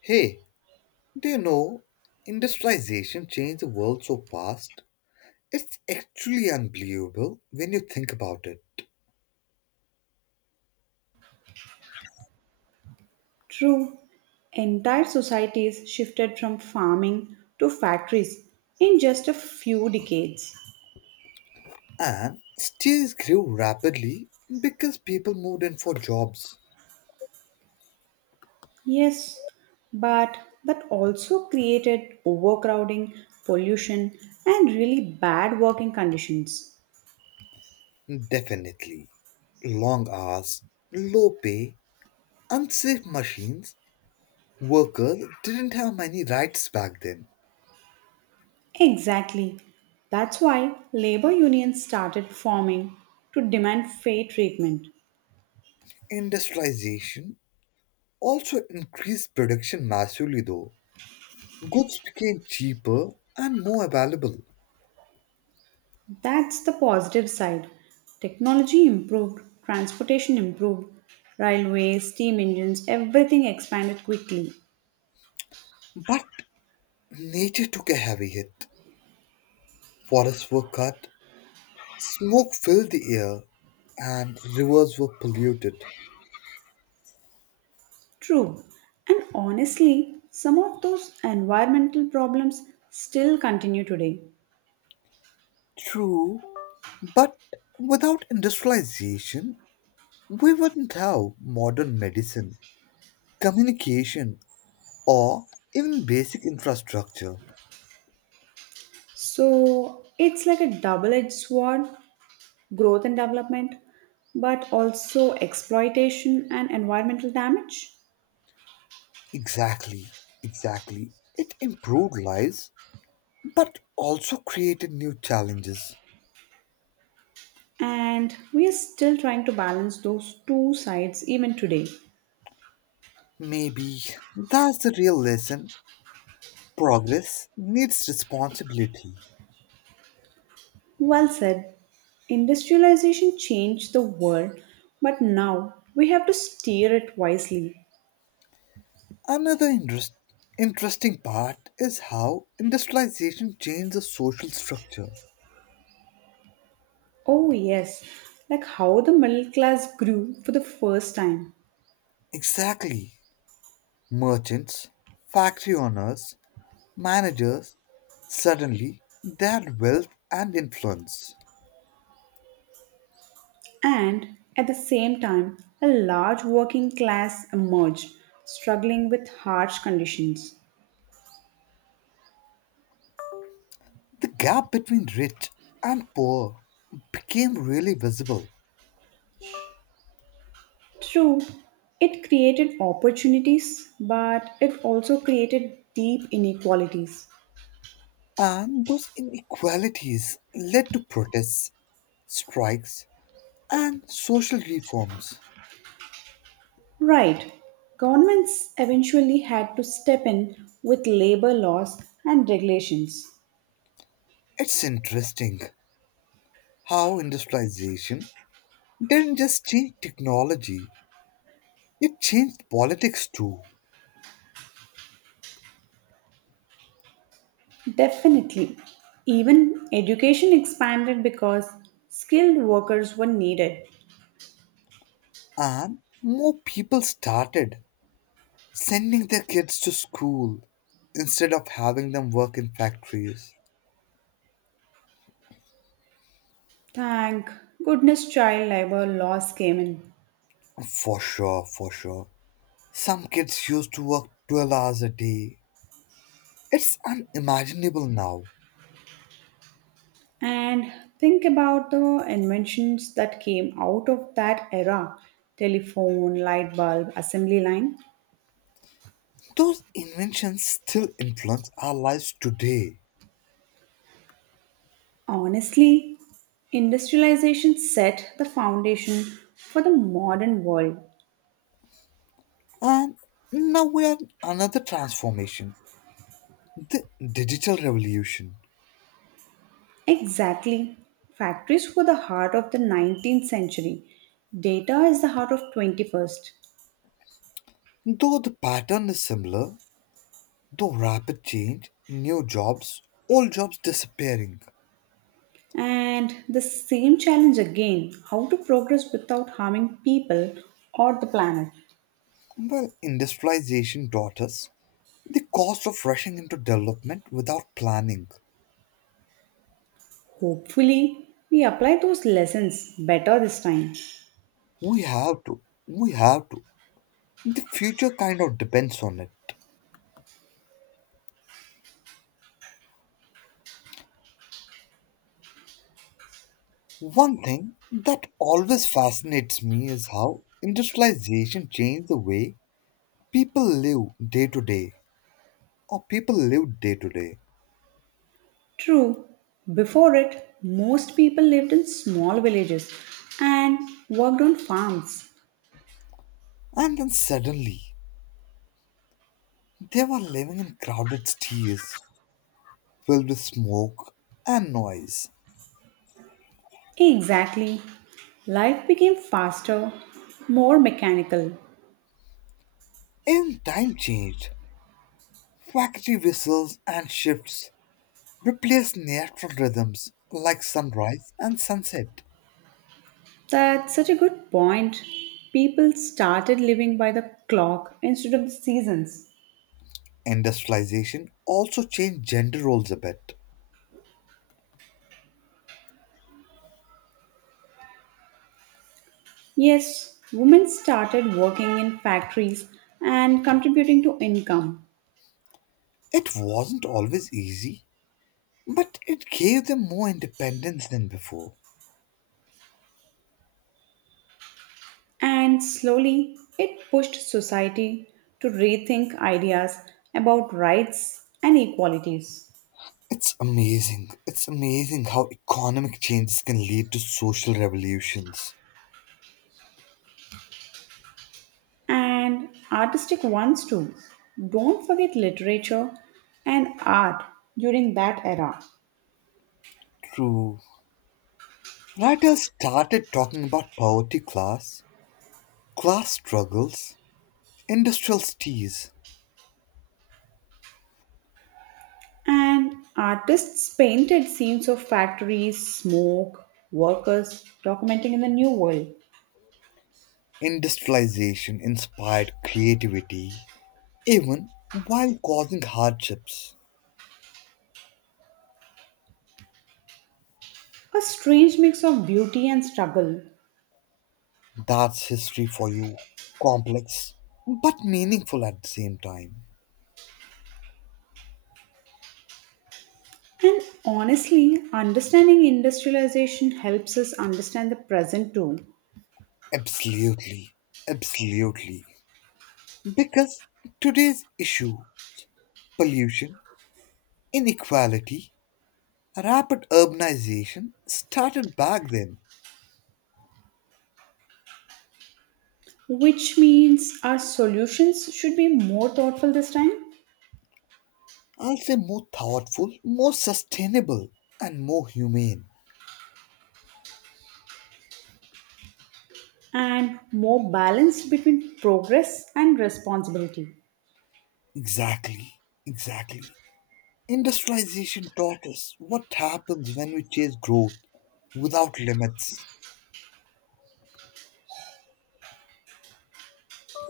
Hey, do you know industrialization changed the world so fast? It's actually unbelievable when you think about it. True, entire societies shifted from farming to factories in just a few decades. And cities grew rapidly because people moved in for jobs. Yes, but that also created overcrowding, pollution, and really bad working conditions. Definitely. Long hours, low pay, unsafe machines. Workers didn't have many rights back then. Exactly. That's why labor unions started forming to demand fair treatment. Industrialization also increased production massively, though. Goods became cheaper and more available. That's the positive side. Technology improved, transportation improved, railways, steam engines, everything expanded quickly. But nature took a heavy hit. Forests were cut, smoke filled the air, and rivers were polluted. True. And honestly, some of those environmental problems still continue today. True, but without industrialization, we wouldn't have modern medicine, communication, or even basic infrastructure. So it's like a double edged sword growth and development, but also exploitation and environmental damage. Exactly, exactly. It improved lives, but also created new challenges. And we are still trying to balance those two sides even today. Maybe that's the real lesson. Progress needs responsibility. Well said. Industrialization changed the world, but now we have to steer it wisely. Another interesting part is how industrialization changed the social structure. Oh, yes, like how the middle class grew for the first time. Exactly. Merchants, factory owners, managers, suddenly they had wealth and influence. And at the same time, a large working class emerged, struggling with harsh conditions. The gap between rich and poor became really visible, True, it created opportunities, but it also created deep inequalities. and those inequalities led to protests, strikes, and social reforms. Right. Governments eventually had to step in with labor laws and regulations. It's interesting how industrialization didn't just change technology, it changed politics too. Definitely. Even education expanded because skilled workers were needed. And more people started sending their kids to school instead of having them work in factories. Thank goodness child labor laws came in. For sure, for sure. Some kids used to work 12 hours a day. It's unimaginable now. And think about the inventions that came out of that era telephone, light bulb, assembly line. Those inventions still influence our lives today. Honestly, industrialization set the foundation for the modern world. And now we are in another transformation, the digital revolution. Exactly. Factories were the heart of the 19th century. Data is the heart of 21st. Though the pattern is similar, though rapid change, new jobs, old jobs disappearing. And the same challenge again, how to progress without harming people or the planet. Well, industrialization taught us the cost of rushing into development without planning. Hopefully, we apply those lessons better this time. We have to. We have to. The future kind of depends on it. One thing that always fascinates me is how industrialization changed the way people live day to day, people lived day to day. True, before it, most people lived in small villages and worked on farms. And then suddenly, they were living in crowded cities, filled with smoke and noise. Exactly. Life became faster, more mechanical. In time changed. Factory whistles and shifts replaced natural rhythms like sunrise and sunset. That's such a good point. People started living by the clock instead of the seasons. Industrialization also changed gender roles a bit. Yes, women started working in factories and contributing to income. It wasn't always easy, but it gave them more independence than before. And slowly, it pushed society to rethink ideas about rights and equalities. It's amazing. It's amazing how economic changes can lead to social revolutions. And artistic ones too. Don't forget literature and art during that era. True. Writers started talking about poverty, class struggles, industrial teas, And artists painted scenes of factories, smoke, workers documenting in the new world. industrialization inspired creativity, even while causing hardships. A strange mix of beauty and struggle. That's history for you. Complex, but meaningful at the same time. And honestly, understanding industrialization helps us understand the present too, Absolutely, absolutely. Because today's issue, pollution, inequality, rapid urbanization, started back then. which means our solutions should be more thoughtful this time. I'll say more thoughtful, more sustainable, and more humane. And more balance between progress and responsibility. Exactly, exactly. Industrialization taught us what happens when we chase growth without limits.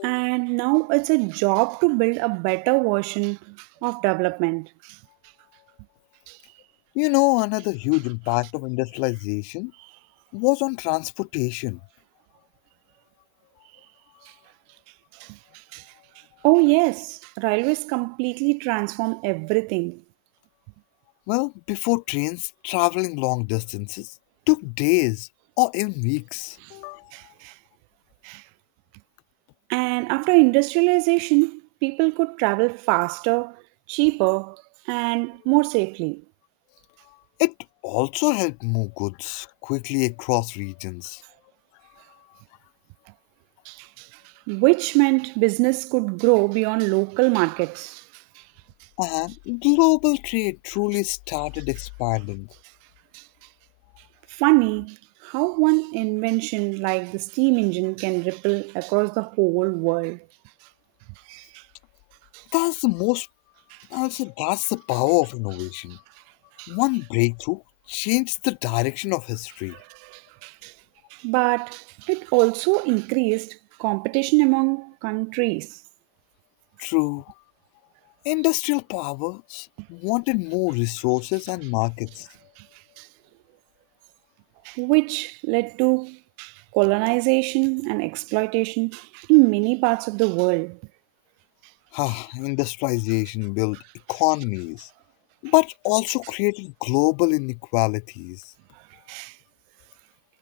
And now it's a job to build a better version of development. You know, another huge impact of industrialization was on transportation. Oh, yes, railways completely transform everything. Well, before trains, traveling long distances took days or even weeks. And after industrialization, people could travel faster, cheaper, and more safely, It also helped move goods quickly across regions. which meant business could grow beyond local markets. And global trade truly started expanding. Funny how one invention like the steam engine can ripple across the whole world, That's the most, I'll say, that's the power of innovation. One breakthrough changed the direction of history. but it also increased competition among countries, True, industrial powers wanted more resources and markets. which led to colonization and exploitation in many parts of the world. Ah, industrialization built economies, but also created global inequalities.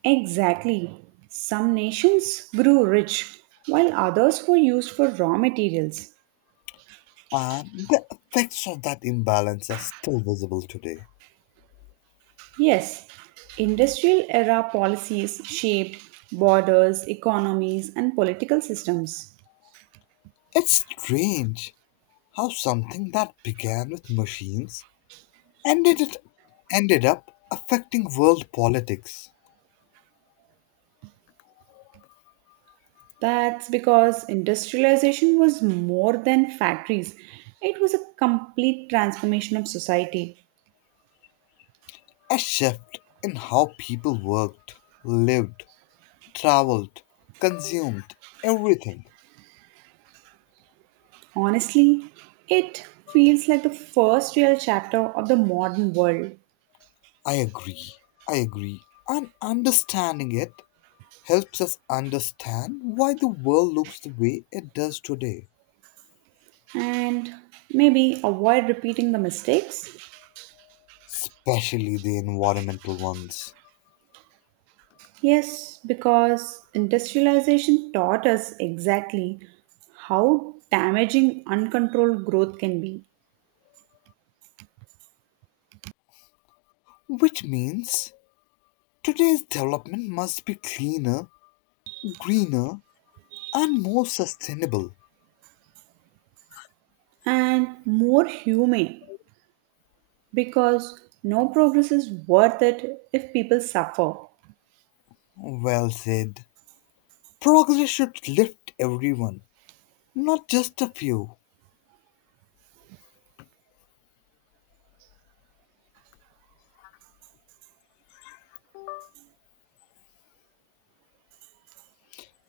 Exactly, some nations grew rich while others were used for raw materials. And the effects of that imbalance are still visible today. Yes, industrial era policies shaped borders, economies, and political systems. It's strange how something that began with machines ended, it, ended up affecting world politics. That's because industrialization was more than factories, it was a complete transformation of society. A shift in how people worked, lived, traveled, consumed everything. Honestly, it feels like the first real chapter of the modern world. I agree. I agree. And understanding it helps us understand why the world looks the way it does today, And maybe avoid repeating the mistakes. especially the environmental ones. Yes, because industrialization taught us exactly how damaging uncontrolled growth can be Which means today's development must be cleaner, greener, and more sustainable. and more humane because no progress is worth it if people suffer. Well said. Progress should lift everyone, not just a few.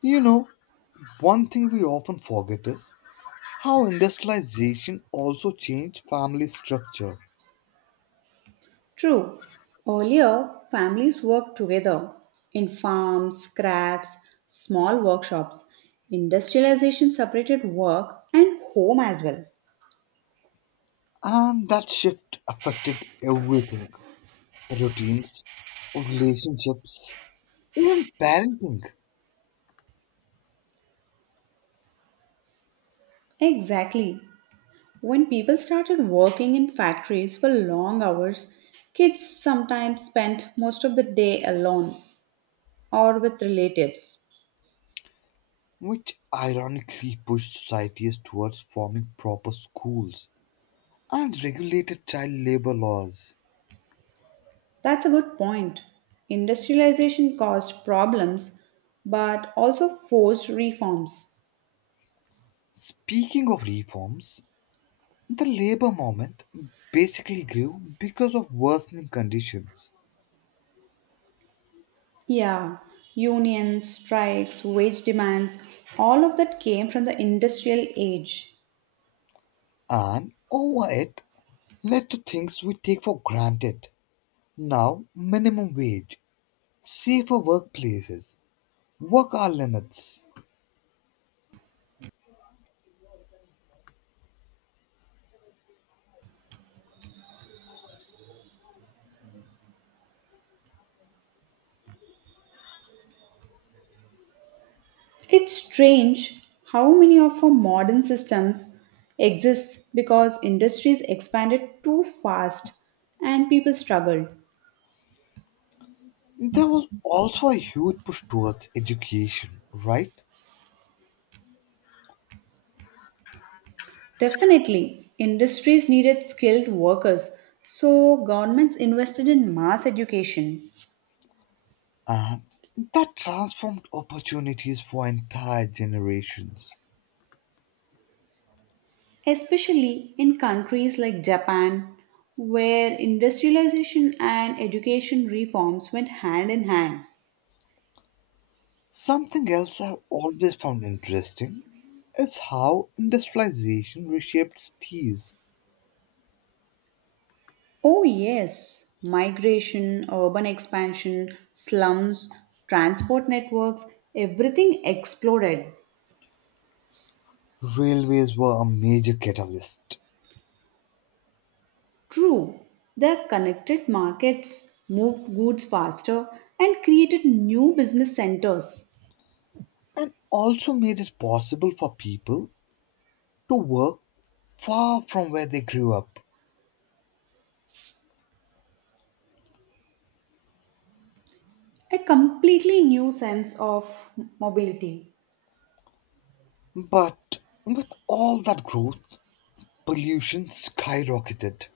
You know, one thing we often forget is how industrialization also changed family structure, True, earlier families worked together in farms, crafts, small workshops. Industrialization separated work and home as well. and that shift affected everything: routines, relationships, even parenting, Exactly. When people started working in factories for long hours, kids sometimes spent most of the day alone or with relatives. which ironically pushed societies towards forming proper schools and regulated child labor laws. That's a good point. Industrialization caused problems but also forced reforms. Speaking of reforms, the labor movement basically grew because of worsening conditions. Yeah, unions, strikes, wage demands, all of that came from the industrial age. And over it led to things we take for granted now: minimum wage, safer workplaces, work hour limits. It's strange how many of our modern systems exist because industries expanded too fast and people struggled. There was also a huge push towards education, right? Definitely, industries needed skilled workers, so governments invested in mass education, And that transformed opportunities for entire generations. especially in countries like Japan, where industrialization and education reforms went hand in hand. Something else I've always found interesting is how industrialization reshaped cities. Oh, yes. Migration, urban expansion, slums, transport networks, everything exploded. Railways were a major catalyst, True, their connected markets moved goods faster and created new business centers. and also made it possible for people to work far from where they grew up. A completely new sense of mobility. But with all that growth, pollution skyrocketed.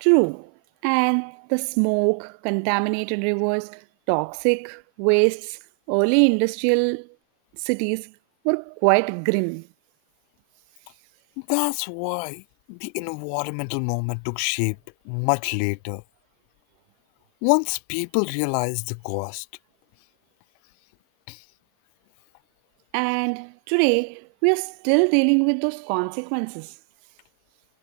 True, and the smoke, contaminated rivers, toxic wastes, early industrial cities were quite grim. That's why the environmental movement took shape much later, once people realized the cost. And today, we are still dealing with those consequences.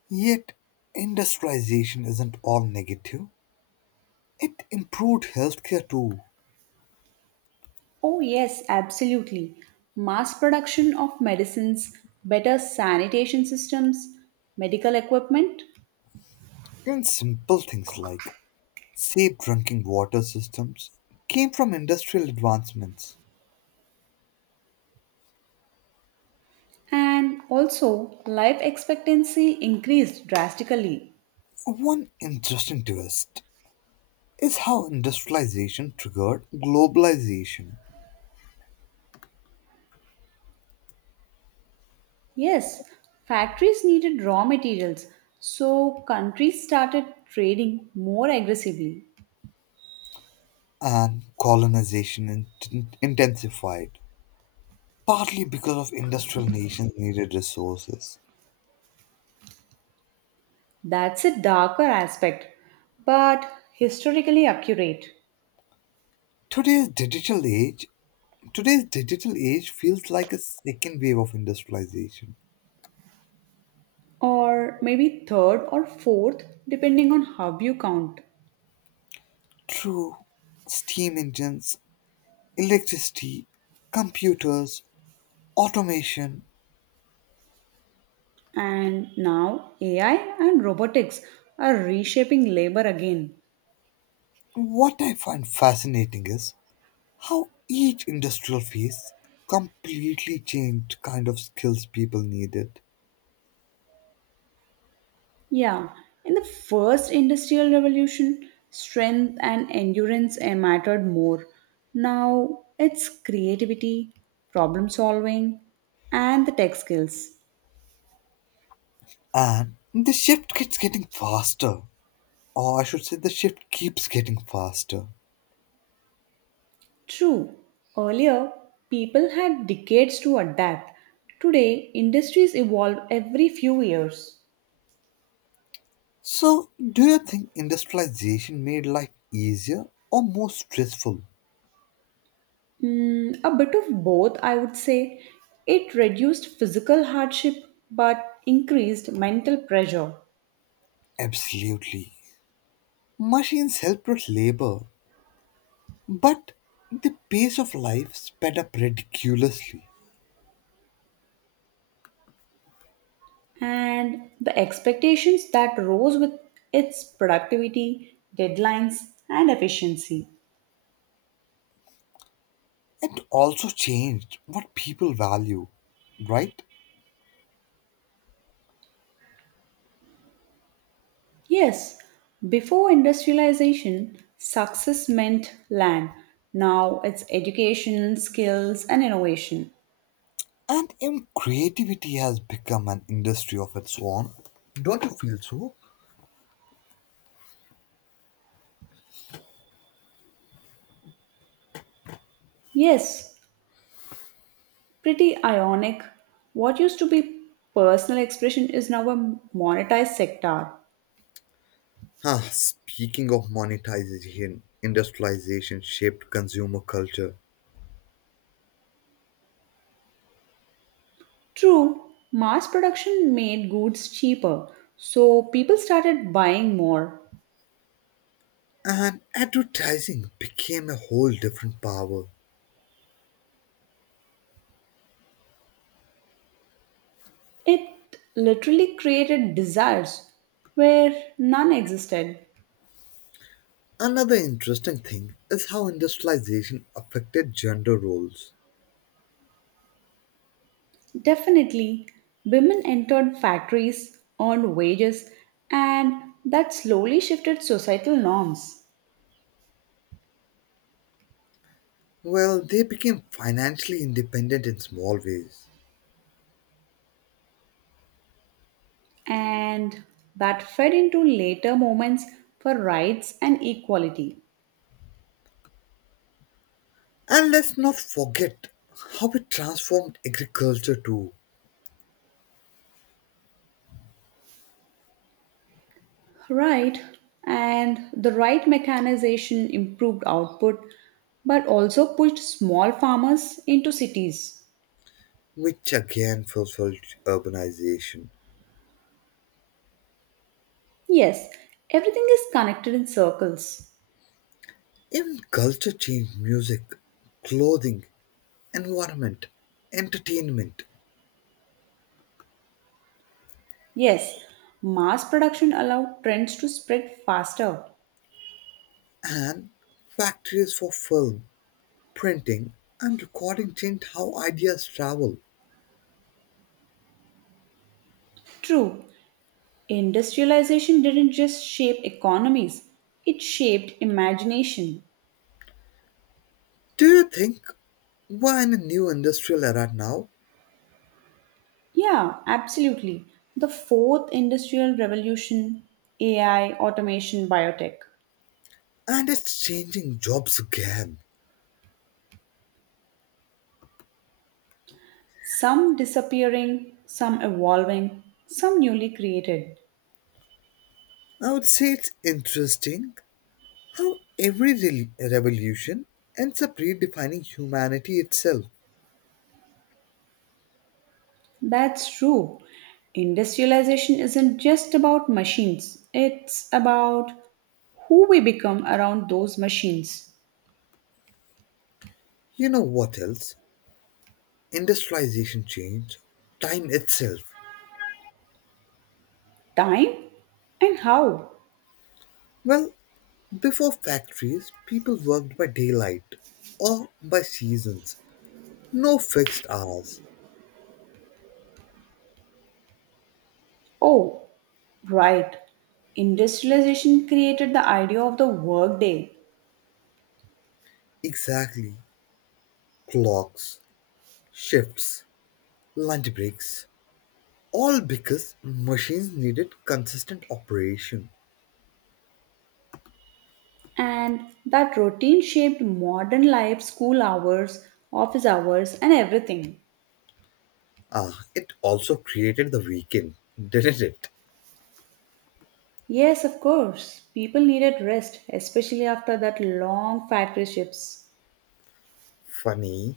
Yet, industrialization isn't all negative, it improved healthcare too, Oh, yes, absolutely. Mass production of medicines, better sanitation systems, medical equipment, in simple things like safe drinking water systems came from industrial advancements. and also life expectancy increased drastically. One interesting twist is how industrialization triggered globalization Yes, factories needed raw materials, so countries started trading more aggressively. and colonization intensified, partly because of industrial nations needed resources. That's a darker aspect, but historically accurate. Today's digital age today's digital age feels like a second wave of industrialization. Or maybe third or fourth, depending on how you count. Through steam engines, electricity, computers, automation, And now AI and robotics are reshaping labor again. what I find fascinating is how each industrial phase completely changed kind of skills people needed. Yeah, in the first industrial revolution, strength and endurance mattered more. Now it's creativity, problem solving, and the tech skills. And the shift keeps getting faster. Or I should say the shift keeps getting faster. True, earlier people had decades to adapt. Today, industries evolve every few years. So do you think industrialization made life easier or more stressful? A bit of both, I would say. It reduced physical hardship but increased mental pressure Absolutely. Machines helped with labor, but the pace of life sped up ridiculously. and the expectations that rose with its productivity, deadlines, and efficiency. It also changed what people value, right? Yes, before industrialization, success meant land. Now it's education, skills, and innovation. And even creativity has become an industry of its own. Don't you feel so? Yes, pretty ionic. What used to be personal expression is now a monetized sector. Huh, speaking of monetization, industrialization shaped consumer culture, True, mass production made goods cheaper, so people started buying more. and advertising became a whole different power. It literally created desires where none existed. Another interesting thing is how industrialization affected gender roles. Definitely, women entered factories, earned wages, and that slowly shifted societal norms. Well, they became financially independent in small ways, And that fed into later movements for rights and equality. and let's not forget how it transformed agriculture too, Right, and the right mechanization improved output but also pushed small farmers into cities. which again fulfilled urbanization. Yes, everything is connected in circles. Even culture changed music, clothing, environment, entertainment, Yes, mass production allowed trends to spread faster. and factories for film, printing, and recording changed how ideas travel. True, industrialization didn't just shape economies, it shaped imagination. Do you think we're in a new industrial era now Yeah, absolutely. The fourth industrial revolution, AI, automation, biotech. and it's changing jobs again? Some disappearing, some evolving, some newly created. I would say it's interesting how every revolution ends up redefining humanity itself. That's true. Industrialization isn't just about machines, it's about who we become around those machines. You know what else? Industrialization changed time itself. Time and how. Well, before factories, people worked by daylight or by seasons. No fixed hours. Oh, right. Industrialization created the idea of the workday. Exactly. Clocks, shifts, lunch breaks. All because machines needed consistent operation. And that routine shaped modern life, school hours, office hours, and everything. Ah, it also created the weekend, didn't it? Yes, of course, people needed rest, especially after that long factory shifts. Funny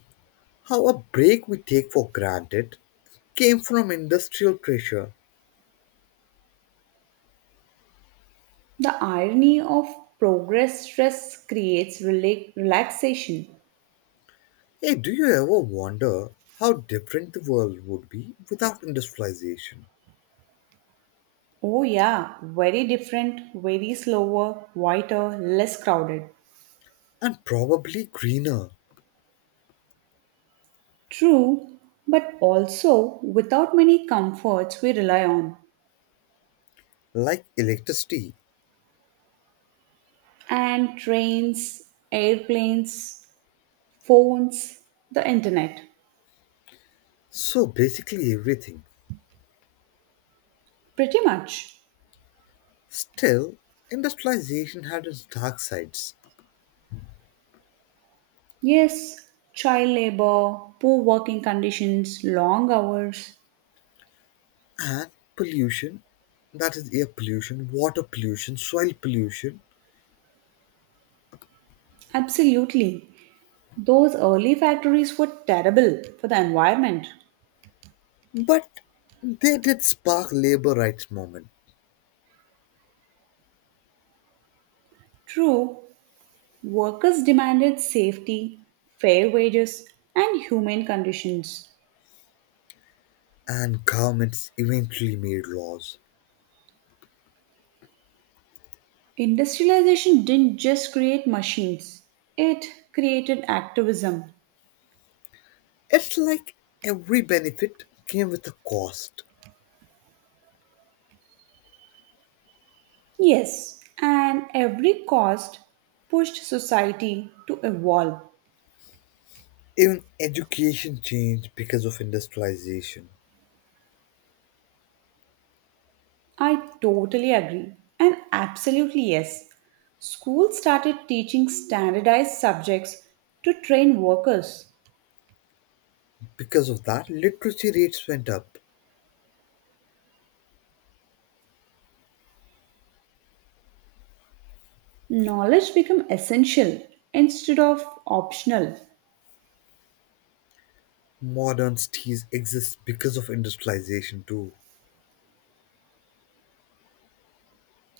how a break we take for granted came from industrial pressure. The irony of progress stress creates relaxation. Hey, do you ever wonder how different the world would be without industrialization? Oh, yeah, very different, very slower, quieter, less crowded. And probably greener, True, but also without many comforts we rely on. like electricity. And trains, airplanes, phones, the internet. So basically everything. Pretty much. Still, industrialization had its dark sides Yes, child labor, poor working conditions, long hours. and pollution, that is air pollution, water pollution, soil pollution. Absolutely. Those early factories were terrible for the environment. But they did spark labor rights movement True, workers demanded safety, fair wages, and humane conditions. and governments eventually made laws. Industrialization didn't just create machines, it created activism. It's like every benefit came with a cost. Yes, and every cost pushed society to evolve. Even education changed because of industrialization. I totally agree. And absolutely yes. Schools started teaching standardized subjects to train workers. Because of that, literacy rates went up. Knowledge became essential instead of optional. Modern cities exist because of industrialization too.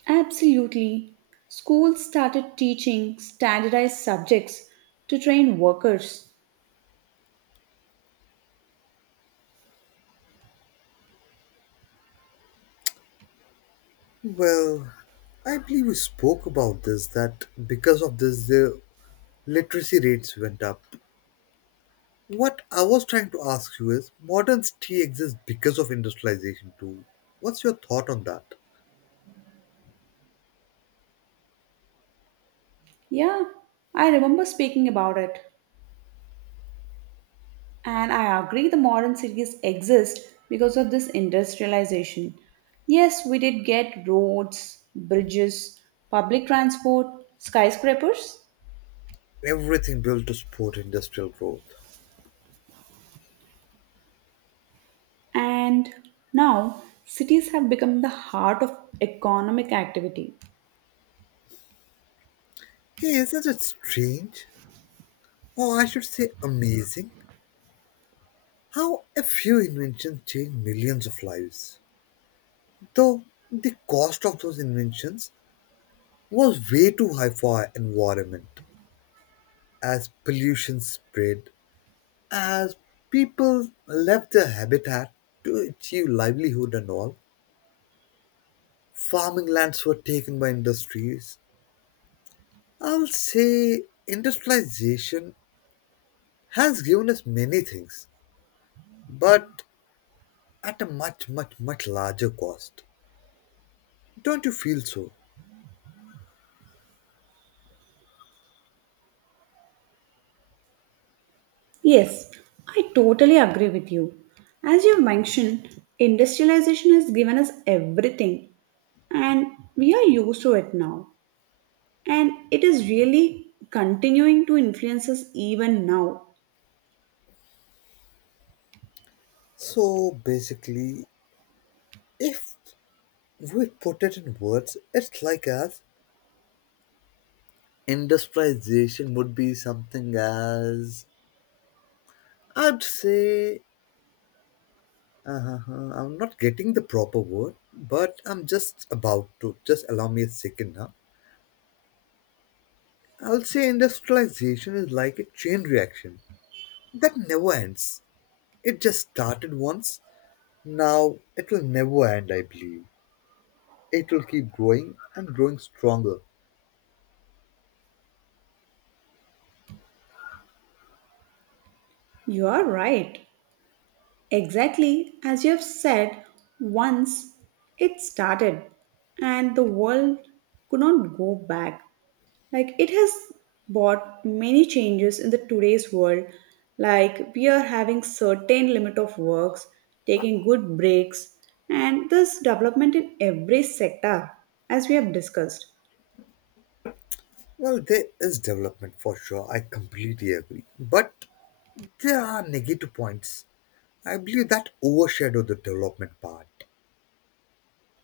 Absolutely. Schools started teaching standardized subjects to train workers. Well, I believe we spoke about this that because of this, the literacy rates went up. What I was trying to ask you is modern city exists because of industrialization too. What's your thought on that? Yeah, I remember speaking about it. And I agree the modern cities exist because of this industrialization. Yes, we did get roads, bridges, public transport, skyscrapers, Everything built to support industrial growth. and now cities have become the heart of economic activity. Hey, isn't it strange? Or I should say amazing, how a few inventions changed millions of lives. Though the cost of those inventions was way too high for our environment. As pollution spread, as people left their habitat to achieve livelihood and all, farming lands were taken by industries. I'll say industrialization has given us many things, but at a much, much, much larger cost. Don't you feel so? Yes, I totally agree with you. As you mentioned, industrialization has given us everything and we are used to it now. And it is really continuing to influence us even now. So basically, if we put it in words, it's like as industrialization would be something as I'd say, uh I'm not getting the proper word, but I'm just about to. Just allow me a second now. I'll say industrialization is like a chain reaction that never ends. It just started once. Now it will never end, I believe. It will keep growing and growing stronger. You are right. Exactly as you have said, once it started and the world could not go back. Like it has brought many changes in the today's world. Like we are having certain limit of works, taking good breaks, and this development in every sector as we have discussed. Well, there is development for sure. I completely agree. But there are negative points. I believe that overshadow the development part.